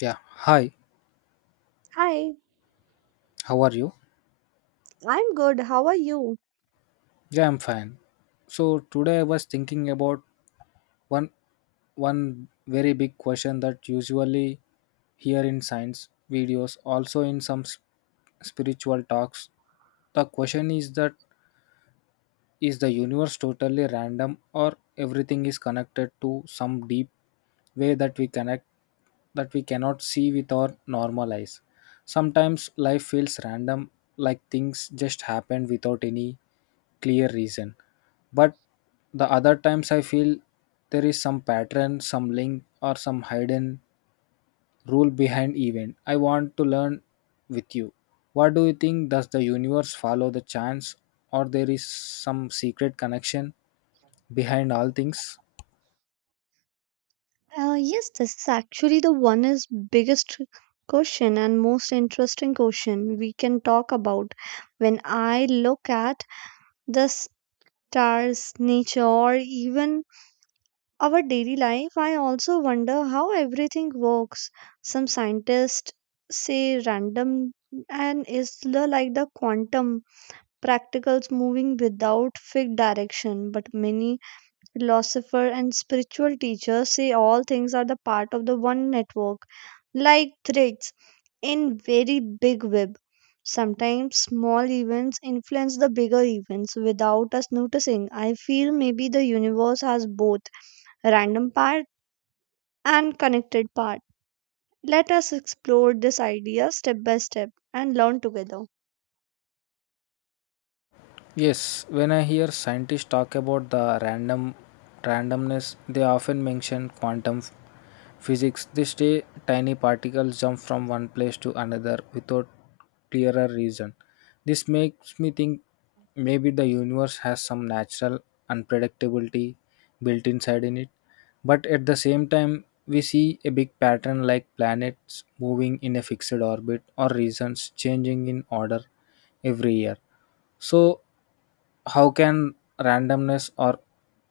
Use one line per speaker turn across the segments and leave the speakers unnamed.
Yeah, hi.
Hi,
How are you?
I'm good. How are you?
Yeah, I'm fine. So today I was thinking about one one very big question that usually here in science videos, also in some spiritual talks. The question is that is the universe totally random, or everything is connected to some deep way that we connect, that we cannot see with our normal eyes? Sometimes life feels random, like things just happen without any clear reason. But the other times I feel there is some pattern, some link, or some hidden rule behind event. I want to learn with you, what do you think? Does the universe follow the chance, or there is some secret connection behind all things?
Yes, this is actually the one is biggest question and most interesting question we can talk about. When I look at the stars, nature, or even our daily life, I also wonder how everything works. Some scientists say random and like the quantum practicals moving without fixed direction, but many philosopher, and spiritual teacher say all things are the part of the one network, like threads in very big web. Sometimes small events influence the bigger events without us noticing. I feel maybe the universe has both random part and connected part. Let us explore this idea step by step and learn together.
Yes, when I hear scientists talk about the randomness, they often mention quantum physics. This day, tiny particles jump from one place to another without clearer reason. This makes me think maybe the universe has some natural unpredictability built inside in it. But at the same time, we see a big pattern, like planets moving in a fixed orbit or regions changing in order every year. So how can randomness or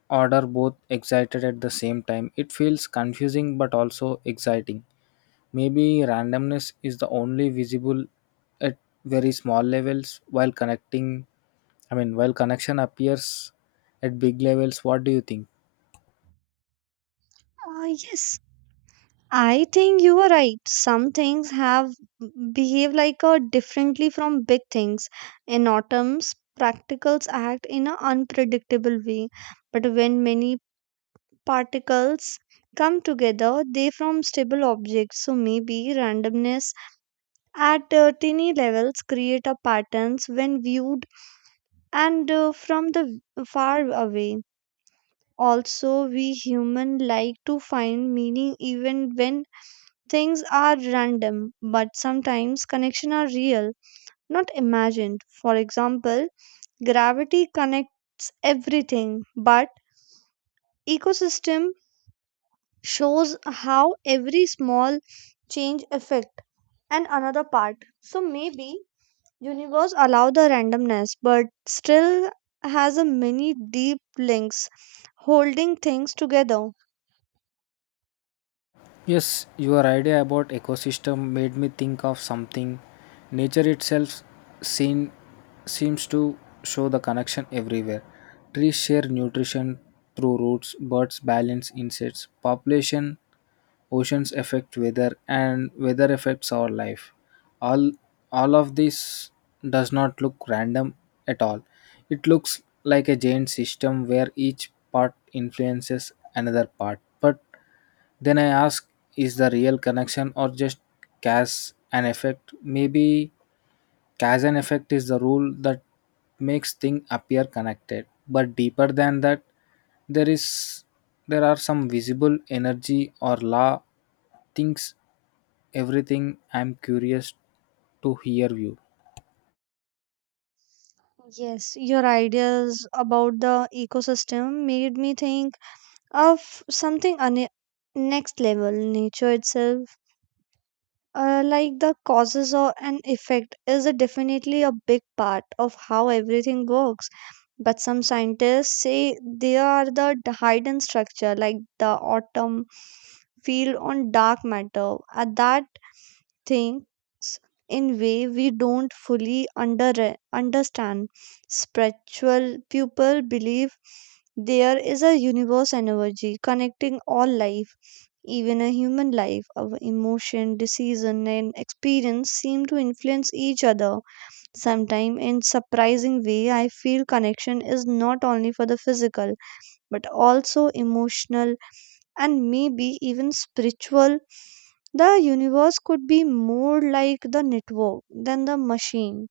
order both excited at the same time? It feels confusing, but also exciting. Maybe randomness is the only visible at very small levels, while connecting I mean while connection appears at big levels. What do you think?
Ah yes, I think you are right. Some things have behave like a differently from big things. In atoms, particles act in an unpredictable way, but when many particles come together, they form stable objects. So maybe randomness at tiny levels create a patterns when viewed and from the far away. Also, we human like to find meaning even when things are random, but sometimes connections are real, not imagined. For example, gravity connects everything, but ecosystem shows how every small change affect and another part. So maybe universe allow the randomness, but still has a many deep links holding things together.
Yes, your idea about ecosystem made me think of something. Nature itself seen, seems to show the connection everywhere. Trees share nutrition through roots, birds balance insects, population, oceans affect weather, and weather affects our life. All all of this does not look random at all. It looks like a giant system where each part influences another part. But then I ask, is the real connection, or just cause and effect? Maybe Kazan effect is the rule that makes things appear connected, but deeper than that, there is there are some visible energy or law things, everything. I'm curious to hear you.
Yes, your ideas about the ecosystem made me think of something on a next level nature itself, like the causes or an effect is a definitely a big part of how everything works, but some scientists say they are the hidden structure like the autumn field on dark matter, that things in way we don't fully understand. Spiritual people believe there is a universe energy connecting all life, even a human life. Our emotion, decision, and experience seem to influence each other. Sometimes, in surprising way, I feel connection is not only for the physical but also emotional and maybe even spiritual. The universe could be more like the network than the machine,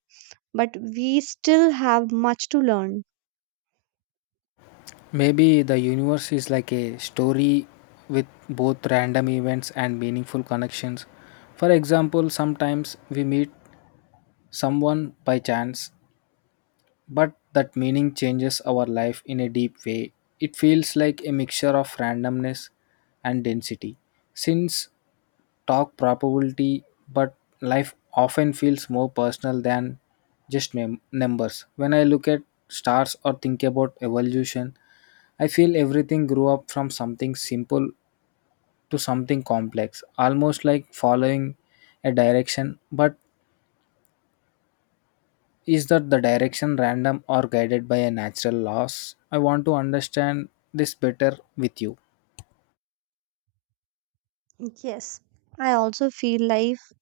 but we still have much to learn.
Maybe the universe is like a story with both random events and meaningful connections. For example, sometimes we meet someone by chance, but that meaning changes our life in a deep way. It feels like a mixture of randomness and density. Since talk probability, but life often feels more personal than just numbers. When I look at stars or think about evolution, I feel everything grew up from something simple to something complex, almost like following a direction, but is that the direction random or guided by a natural loss? I want to understand this better with you.
Yes, I also feel life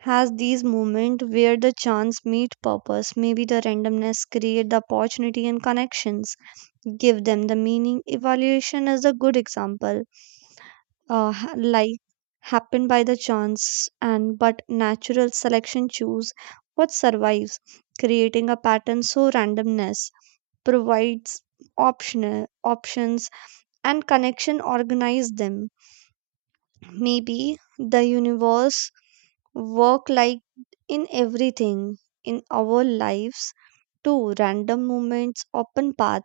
has these moments where the chance meet purpose. Maybe the randomness create the opportunity and connections, give them the meaning. Evaluation is a good example, like happen by the chance and but natural selection choose what survives, creating a pattern. So randomness provides optional options and connection organize them. Maybe the universe work like in everything in our lives too. Random moments open path,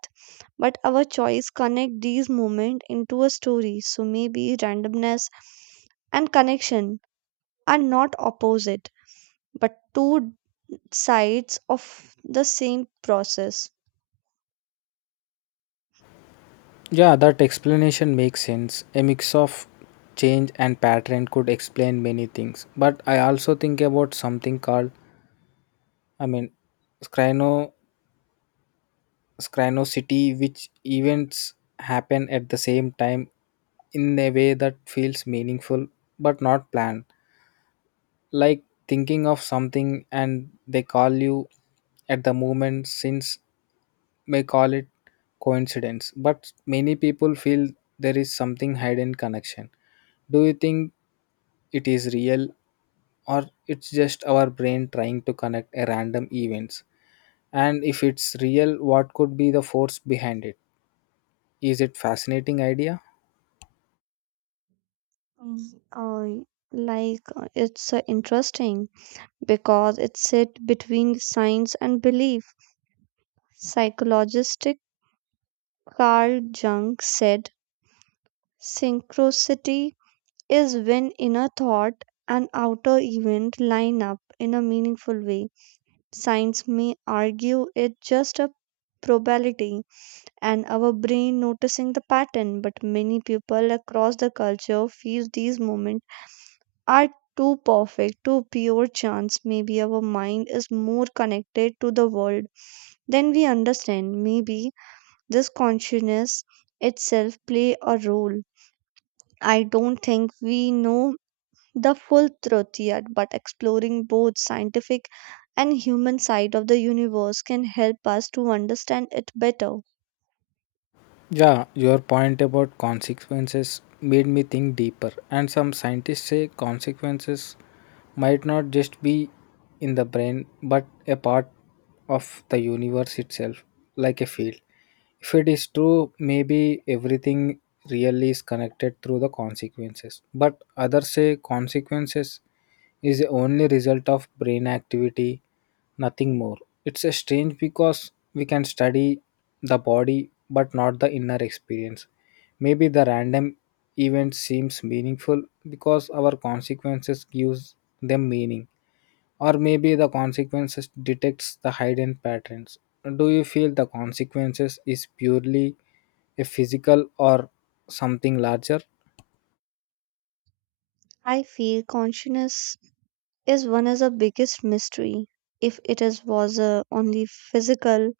but our choice connect these moments into a story. So maybe randomness and connection are not opposite but two sides of the same process.
Yeah, that explanation makes sense. A mix of change and pattern could explain many things. But I also think about something called, I mean, scryno, scrynosity, which events happen at the same time in a way that feels meaningful but not planned. Like thinking of something and they call you at the moment. Since may call it coincidence, but many people feel there is something hidden connection. Do you think it is real, or it's just our brain trying to connect a random events? And if it's real, what could be the force behind it? Is it fascinating idea?
Mm, it's interesting because it sit between science and belief. Psychologist Carl Jung said synchronicity is when inner thought and outer event line up in a meaningful way. Science may argue it's just a probability and our brain noticing the pattern, but many people across the culture feel these moments are too perfect, too pure chance. Maybe our mind is more connected to the world than we understand. Maybe this consciousness itself play a role. I don't think we know the full truth yet, but exploring both scientific and human side of the universe can help us to understand it better.
Yeah, your point about consequences made me think deeper. And some scientists say consequences might not just be in the brain, but a part of the universe itself, like a field. If it is true, maybe everything really is connected through the consequences. But others say consequences is the only result of brain activity, nothing more. It's a strange, because we can study the body but not the inner experience. Maybe the random event seems meaningful because our consequences gives them meaning. Or maybe the consequences detects the hidden patterns. Do you feel the consequences is purely a physical, or something larger?
I feel consciousness is one of the biggest mystery. If it is was only physical,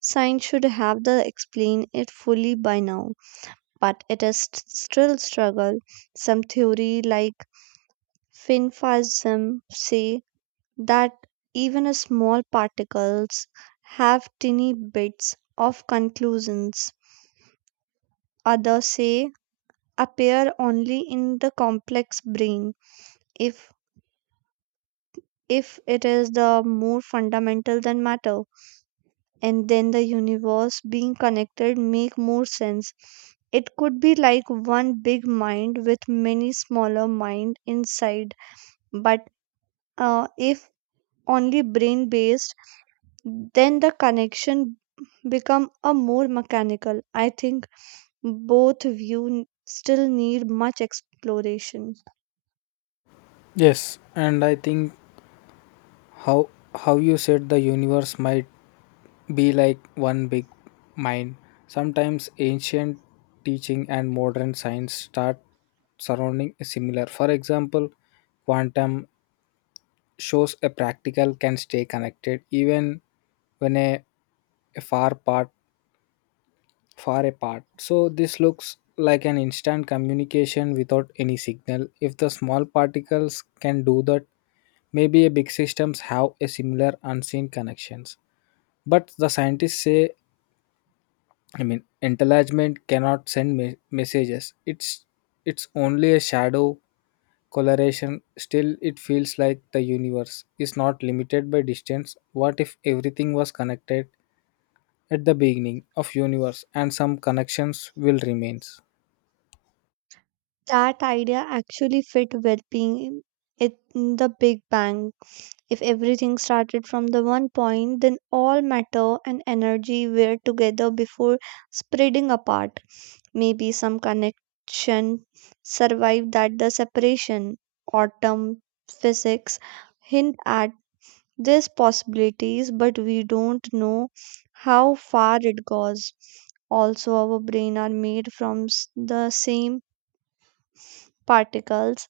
science should have the explain it fully by now. But it is still struggle. Some theory like finfasm say that even a small particles have tiny bits of conclusions. Others say appear only in the complex brain. if if it is the more fundamental than matter, and then the universe being connected make more sense. It could be like one big mind with many smaller mind inside. But if only brain based, then the connection become a more mechanical. I think both view still need much exploration.
Yes, and I think how how you said the universe might be like one big mind. Sometimes ancient teaching and modern science start surrounding similar. For example, quantum shows a practical can stay connected even when a far part far apart. So this looks like an instant communication without any signal. If the small particles can do that, maybe a big systems have a similar unseen connections. But the scientists say, enlargement cannot send messages. It's only a shadow coloration. Still, it feels like the universe is not limited by distance. What if everything was connected at the beginning of universe, and some connections will remain?
That idea actually fit well-being it in the big bang. If everything started from the one point, then all matter and energy were together before spreading apart. Maybe some connection survived that the separation. Autumn physics hint at there's possibilities, but we don't know how far it goes. Also, our brain are made from the same particles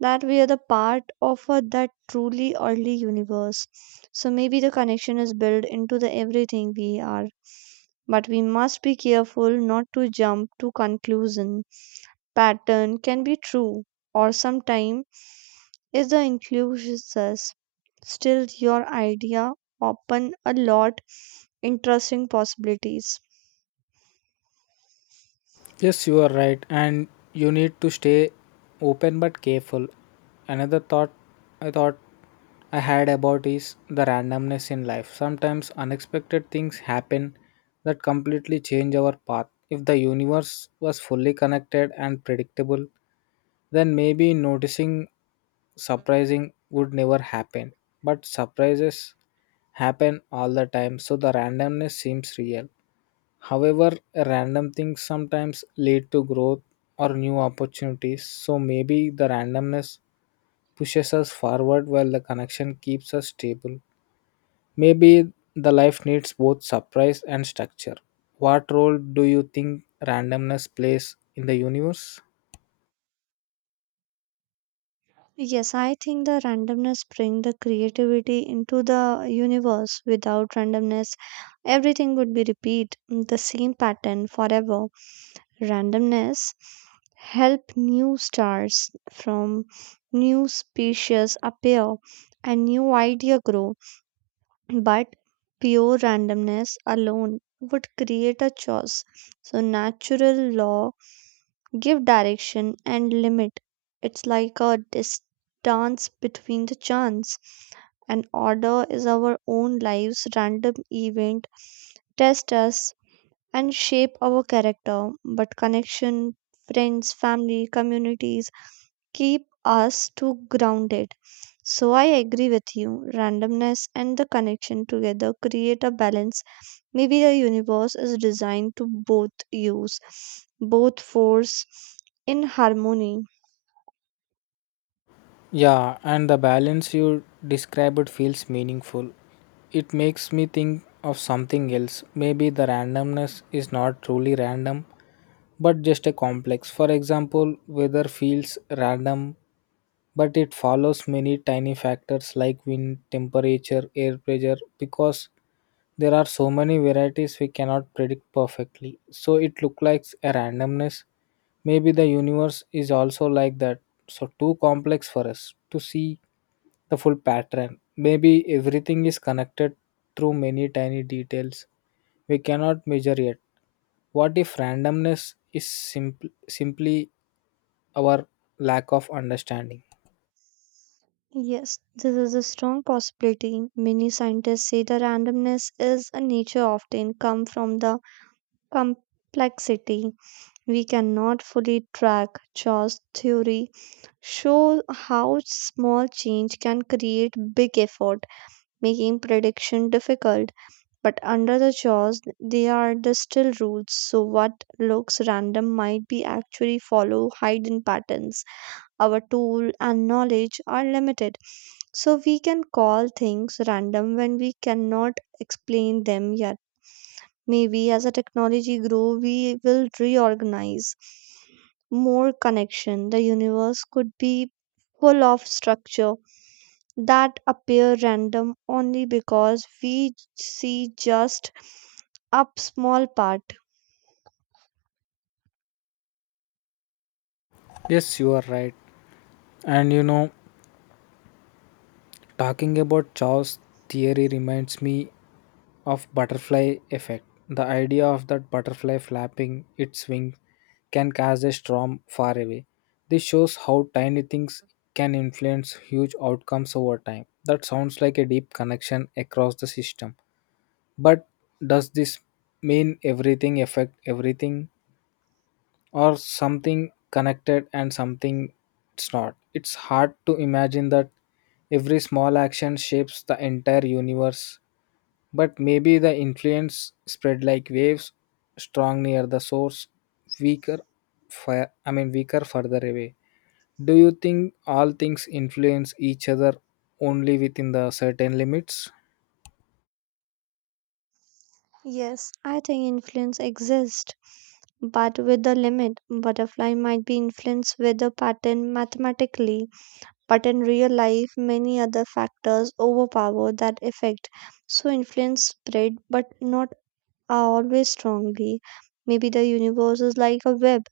that we are the part of a, that truly early universe. So maybe the connection is built into the everything we are. But we must be careful not to jump to conclusion. Pattern can be true or sometime is the inclusion. Still your idea open a lot interesting possibilities.
Yes, you are right, and you need to stay open but careful. Another thought I had about is the randomness in life. Sometimes unexpected things happen that completely change our path. If the universe was fully connected and predictable, then maybe noticing surprising would never happen. But surprises happen all the time, so the randomness seems real. However, random things sometimes lead to growth or new opportunities. So maybe the randomness pushes us forward while the connection keeps us stable. Maybe the life needs both surprise and structure. What role do you think randomness plays in the universe?
Yes, I think the randomness bring the creativity into the universe. Without randomness, everything would be repeat the same pattern forever. Randomness help new stars from new species appear and new idea grow. But pure randomness alone would create a choice. So natural law give direction and limit. It's like a distance between the chance. And order is our own lives, random event, test us and shape our character. But connection, friends, family, communities, keep us too grounded. So I agree with you. Randomness and the connection together create a balance. Maybe the universe is designed to both use, both force in harmony.
Yeah, and the balance you described feels meaningful. It makes me think of something else. Maybe the randomness is not truly random, but just a complex. For example, weather feels random, but it follows many tiny factors like wind, temperature, air pressure, because there are so many varieties we cannot predict perfectly. So it looks like a randomness. Maybe the universe is also like that. So too complex for us to see the full pattern. Maybe everything is connected through many tiny details we cannot measure yet. What if randomness is simply our lack of understanding?
Yes, this is a strong possibility. Many scientists say the randomness is a nature often come from the complexity we cannot fully track. Chaos theory shows how small change can create big effort, making prediction difficult. But under the chaos, they are the still rules, so what looks random might be actually follow hidden patterns. Our tool and knowledge are limited, so we can call things random when we cannot explain them yet. Maybe as a technology grow, we will reorganize more connection. The universe could be full of structure that appear random only because we see just a small part.
Yes, you are right. And you know, talking about Chow's theory reminds me of butterfly effect. The idea of that butterfly flapping its wings can cause a storm far away. This shows how tiny things can influence huge outcomes over time. That sounds like a deep connection across the system. But does this mean everything affect everything, or something connected and something it's not? It's hard to imagine that every small action shapes the entire universe, but maybe the influence spread like waves, strong near the source, weaker far, I mean weaker further away. Do you think all things influence each other only within the certain limits?
Yes, I think influence exists, but with a limit. Butterfly might be influenced with a pattern mathematically, but in real life, many other factors overpower that effect. So influence spread, but not are always strongly. Maybe the universe is like a web.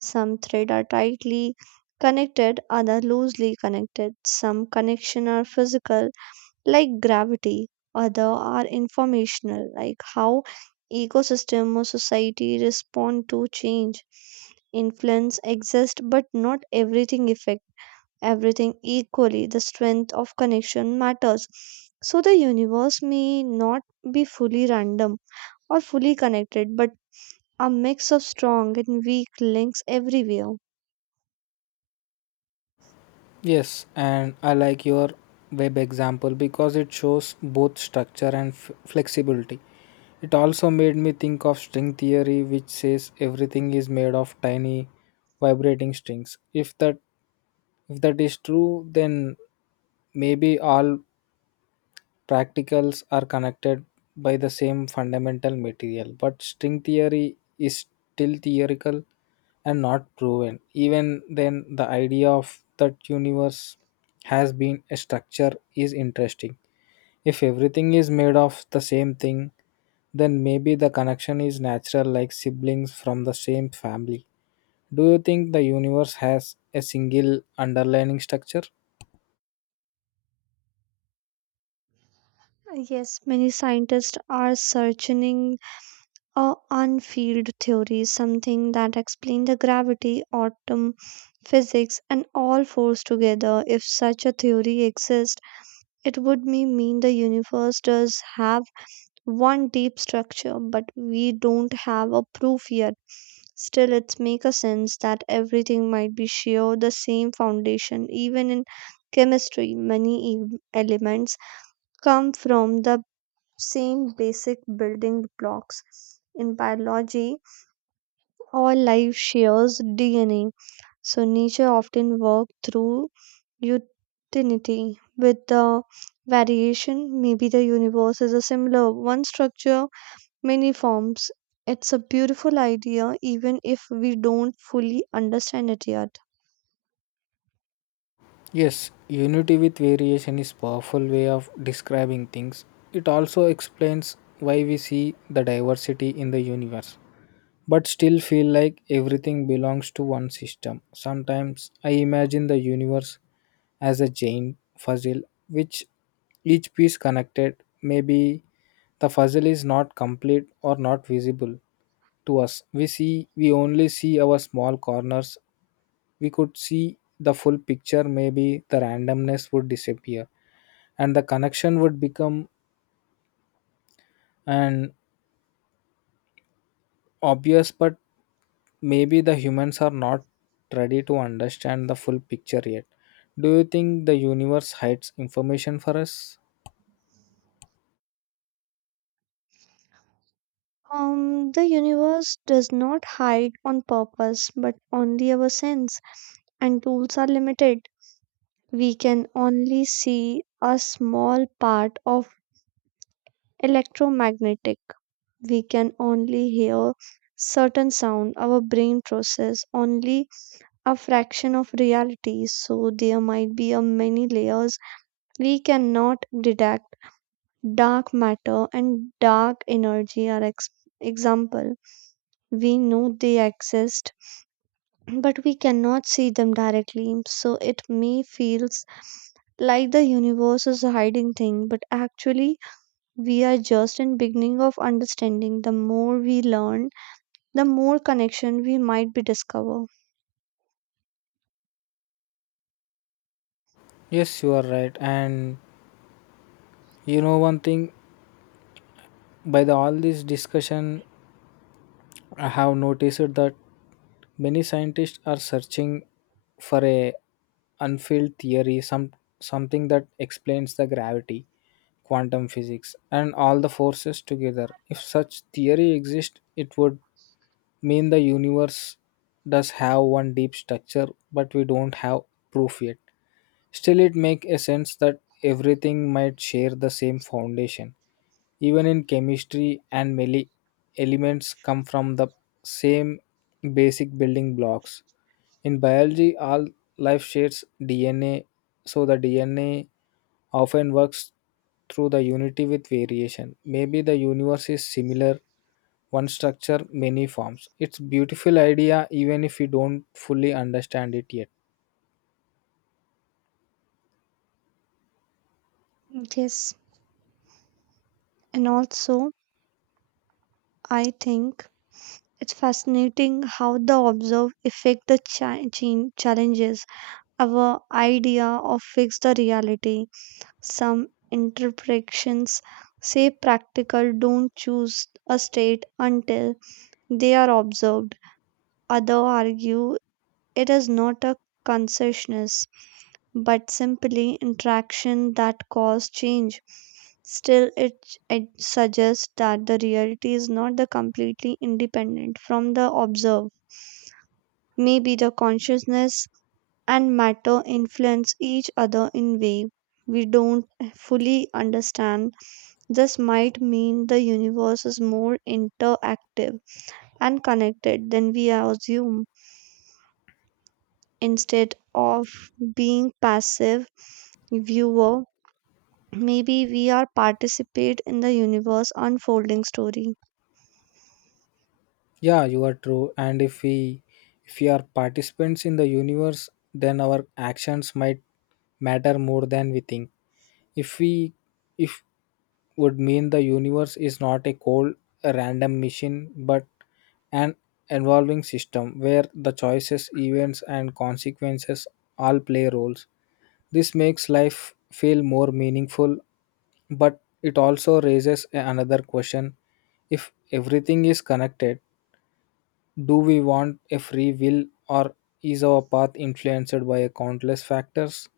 Some threads are tightly connected, other loosely connected. Some connections are physical, like gravity, other are informational, like how ecosystem or society respond to change. Influence exists, but not everything affects everything equally. The strength of connection matters. So the universe may not be fully random or fully connected, but a mix of strong and weak links everywhere.
Yes, and I like your web example because it shows both structure and flexibility. It also made me think of string theory, which says everything is made of tiny vibrating strings. If that is true, then maybe all practicals are connected by the same fundamental material. But string theory is still theoretical and not proven. Even then, the idea of that universe has been a structure is interesting. If everything is made of the same thing, then maybe the connection is natural, like siblings from the same family. Do you think the universe has a single underlying structure?
Yes, many scientists are searching a unfield theory, something that explains the gravity, atom physics, and all force together. If such a theory exists, it would mean the universe does have one deep structure, but we don't have a proof yet. Still, it makes a sense that everything might be share the same foundation. Even in chemistry, many elements come from the same basic building blocks. In biology, all life shares DNA, so nature often works through utility with the variation. Maybe the universe is a similar one structure many forms. It's a beautiful idea, even if we don't fully understand it yet.
Yes, unity with variation is powerful way of describing things. It also explains why we see the diversity in the universe, but still feel like everything belongs to one system. Sometimes I imagine the universe as a chain puzzle, which each piece connected. Maybe the puzzle is not complete or not visible to us. We only see our small corners. We could see the full picture. Maybe the randomness would disappear and the connection would become an obvious. But maybe the humans are not ready to understand the full picture yet. Do you think the universe hides information for us?
The universe does not hide on purpose, but only our sense and tools are limited. We can only see a small part of electromagnetic. We can only hear certain sound. Our brain process only a fraction of reality, so there might be a many layers we cannot detect. Dark matter and dark energy are example. We know they exist, but we cannot see them directly. So it may feels like the universe is hiding thing, but actually we are just in beginning of understanding. The more we learn, the more connection we might be discover.
Yes, you are right. And you know one thing, by the all this discussion, I have noticed that many scientists are searching for a unfilled theory, something that explains the gravity, quantum physics, and all the forces together. If such theory exists, it would mean the universe does have one deep structure, but we don't have proof yet. Still, it makes a sense that everything might share the same foundation. Even in chemistry and many elements come from the same basic building blocks. In biology, all life shares DNA, so the DNA often works through the unity with variation. Maybe the universe is similar, one structure, many forms. It's beautiful idea even if we don't fully understand it yet.
Yes, and also I think it's fascinating how the observe affect the challenges our idea of fix the reality. Some interpretations say practical don't choose a state until they are observed. Others argue it is not a consciousness but simply interaction that cause change. Still, it suggests that the reality is not the completely independent from the observed. Maybe the consciousness and matter influence each other in ways we don't fully understand. This might mean the universe is more interactive and connected than we assume. Instead of being passive viewer, maybe we are participate in the universe unfolding story.
Yeah, you are true. And if we are participants in the universe, then our actions might matter more than we think. if we if would mean the universe is not a cold a random machine, but an evolving system where the choices, events, and consequences all play roles. This makes life feel more meaningful, but it also raises another question. If everything is connected, do we want a free will, or is our path influenced by a countless factors?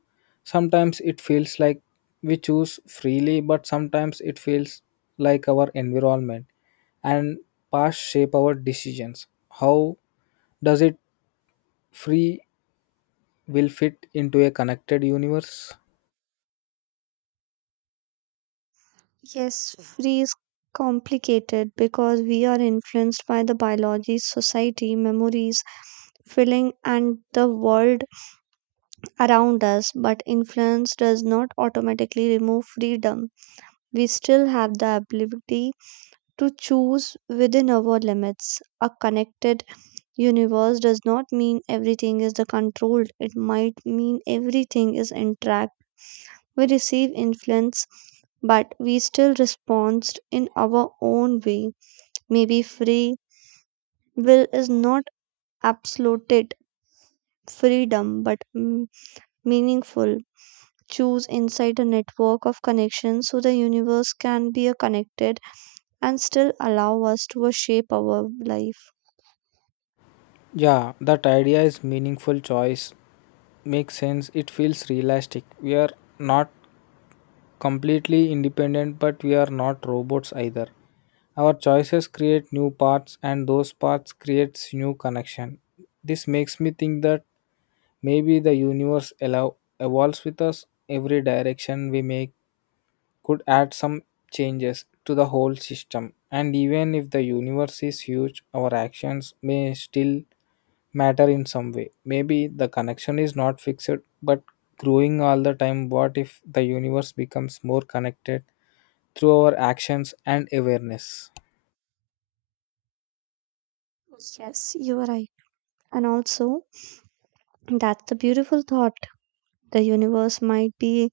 Sometimes it feels like we choose freely, but sometimes it feels like our environment and past shape our decisions. How does it free will fit into a connected universe?
Yes, free is complicated because we are influenced by the biology, society, memories, feeling and the world around us, but influence does not automatically remove freedom. We still have the ability to choose within our limits. A connected universe does not mean everything is the controlled, it might mean everything is interact. We receive influence, but we still respond in our own way. Maybe free will is not absolute freedom, but meaningful. Choose inside a network of connections so the universe can be a connected and still allow us to shape our life.
Yeah, that idea is meaningful choice. Makes sense. It feels realistic. We are not completely independent, but we are not robots either. Our choices create new paths, and those paths creates new connection. This makes me think that maybe the universe allow, evolves with us. Every direction we make could add some changes to the whole system. And even if the universe is huge, our actions may still matter in some way. Maybe the connection is not fixed, but growing all the time. What if the universe becomes more connected through our actions and awareness?
Yes, you are right. And also, that's the beautiful thought. The universe might be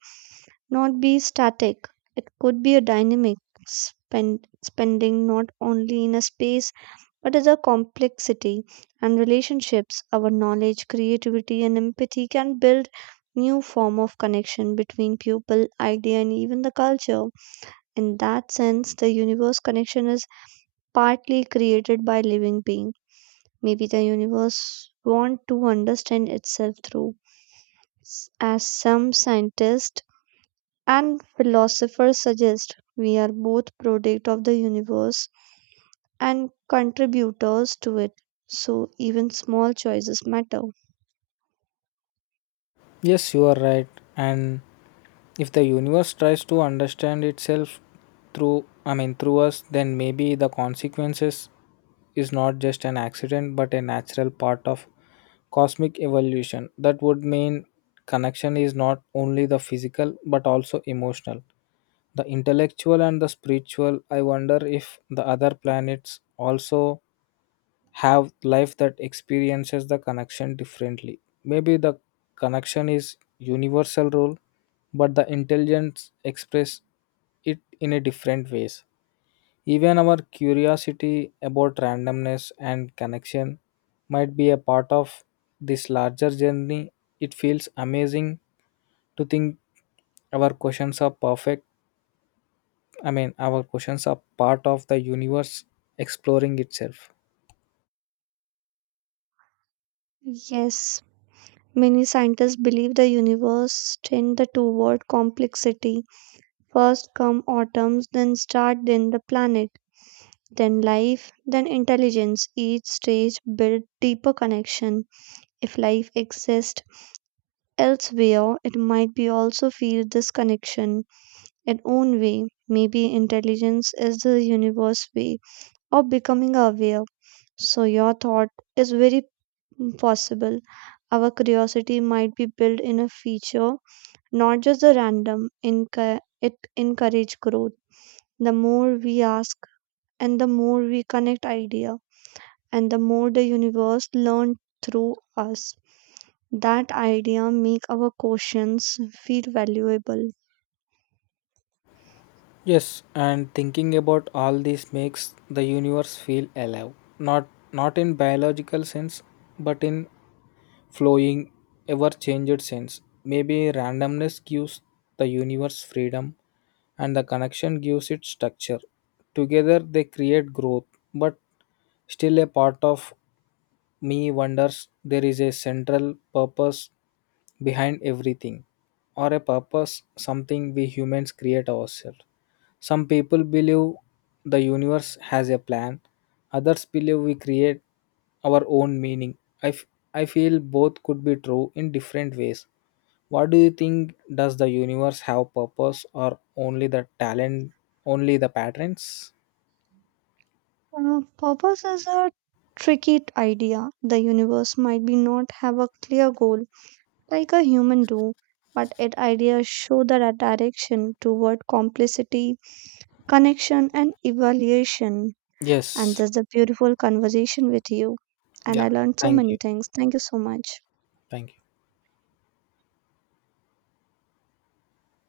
not be static. It could be a dynamic spending not only in a space but as a complexity and relationships. Our knowledge, creativity, and empathy can build new form of connection between people, idea, and even the culture. In that sense, the universe connection is partly created by living being. Maybe the universe want to understand itself through, as some scientists and philosophers suggest, we are both product of the universe and contributors to it. So even small choices matter.
Yes, you are right. And if the universe tries to understand itself through, through us, then maybe the consequences is not just an accident, but a natural part of cosmic evolution. That would mean connection is not only the physical, but also emotional, the intellectual, and the spiritual. I wonder if the other planets also have life that experiences the connection differently. Maybe the connection is universal role, but the intelligence express it in a different ways. Even our curiosity about randomness and connection might be a part of this larger journey. It feels amazing to think our questions are perfect. Our questions are part of the universe exploring itself.
Yes, many scientists believe the universe tend the toward complexity. First come atoms, then start, then the planet. Then life, then intelligence. Each stage built deeper connection. If life exists elsewhere, it might be also feel this connection in own way. Maybe intelligence is the universe way of becoming aware. So your thought is very possible. Our curiosity might be built in a feature, not just a random. It encourage growth. The more we ask and the more we connect idea and the more the universe learned through us. That idea make our questions feel valuable.
Yes, and thinking about all this makes the universe feel alive. Not Not in biological sense, but in flowing, ever-changed sense. Maybe randomness gives the universe freedom, and the connection gives it structure. Together they create growth, but still a part of me wonders there is a central purpose behind everything, or a purpose something we humans create ourselves. Some people believe the universe has a plan, others believe we create our own meaning. I, f- I feel both could be true in different ways. What do you think? Does the universe have purpose, or only the talent, only the patterns?
Purpose is a tricky idea. The universe might be not have a clear goal like a human do, but its ideas show the direction toward complicity, connection, and evaluation. And
Yes.
this is a beautiful conversation with you. And I
Yeah.
learned so
Thank
many
you.
things. Thank you so much.
Thank you.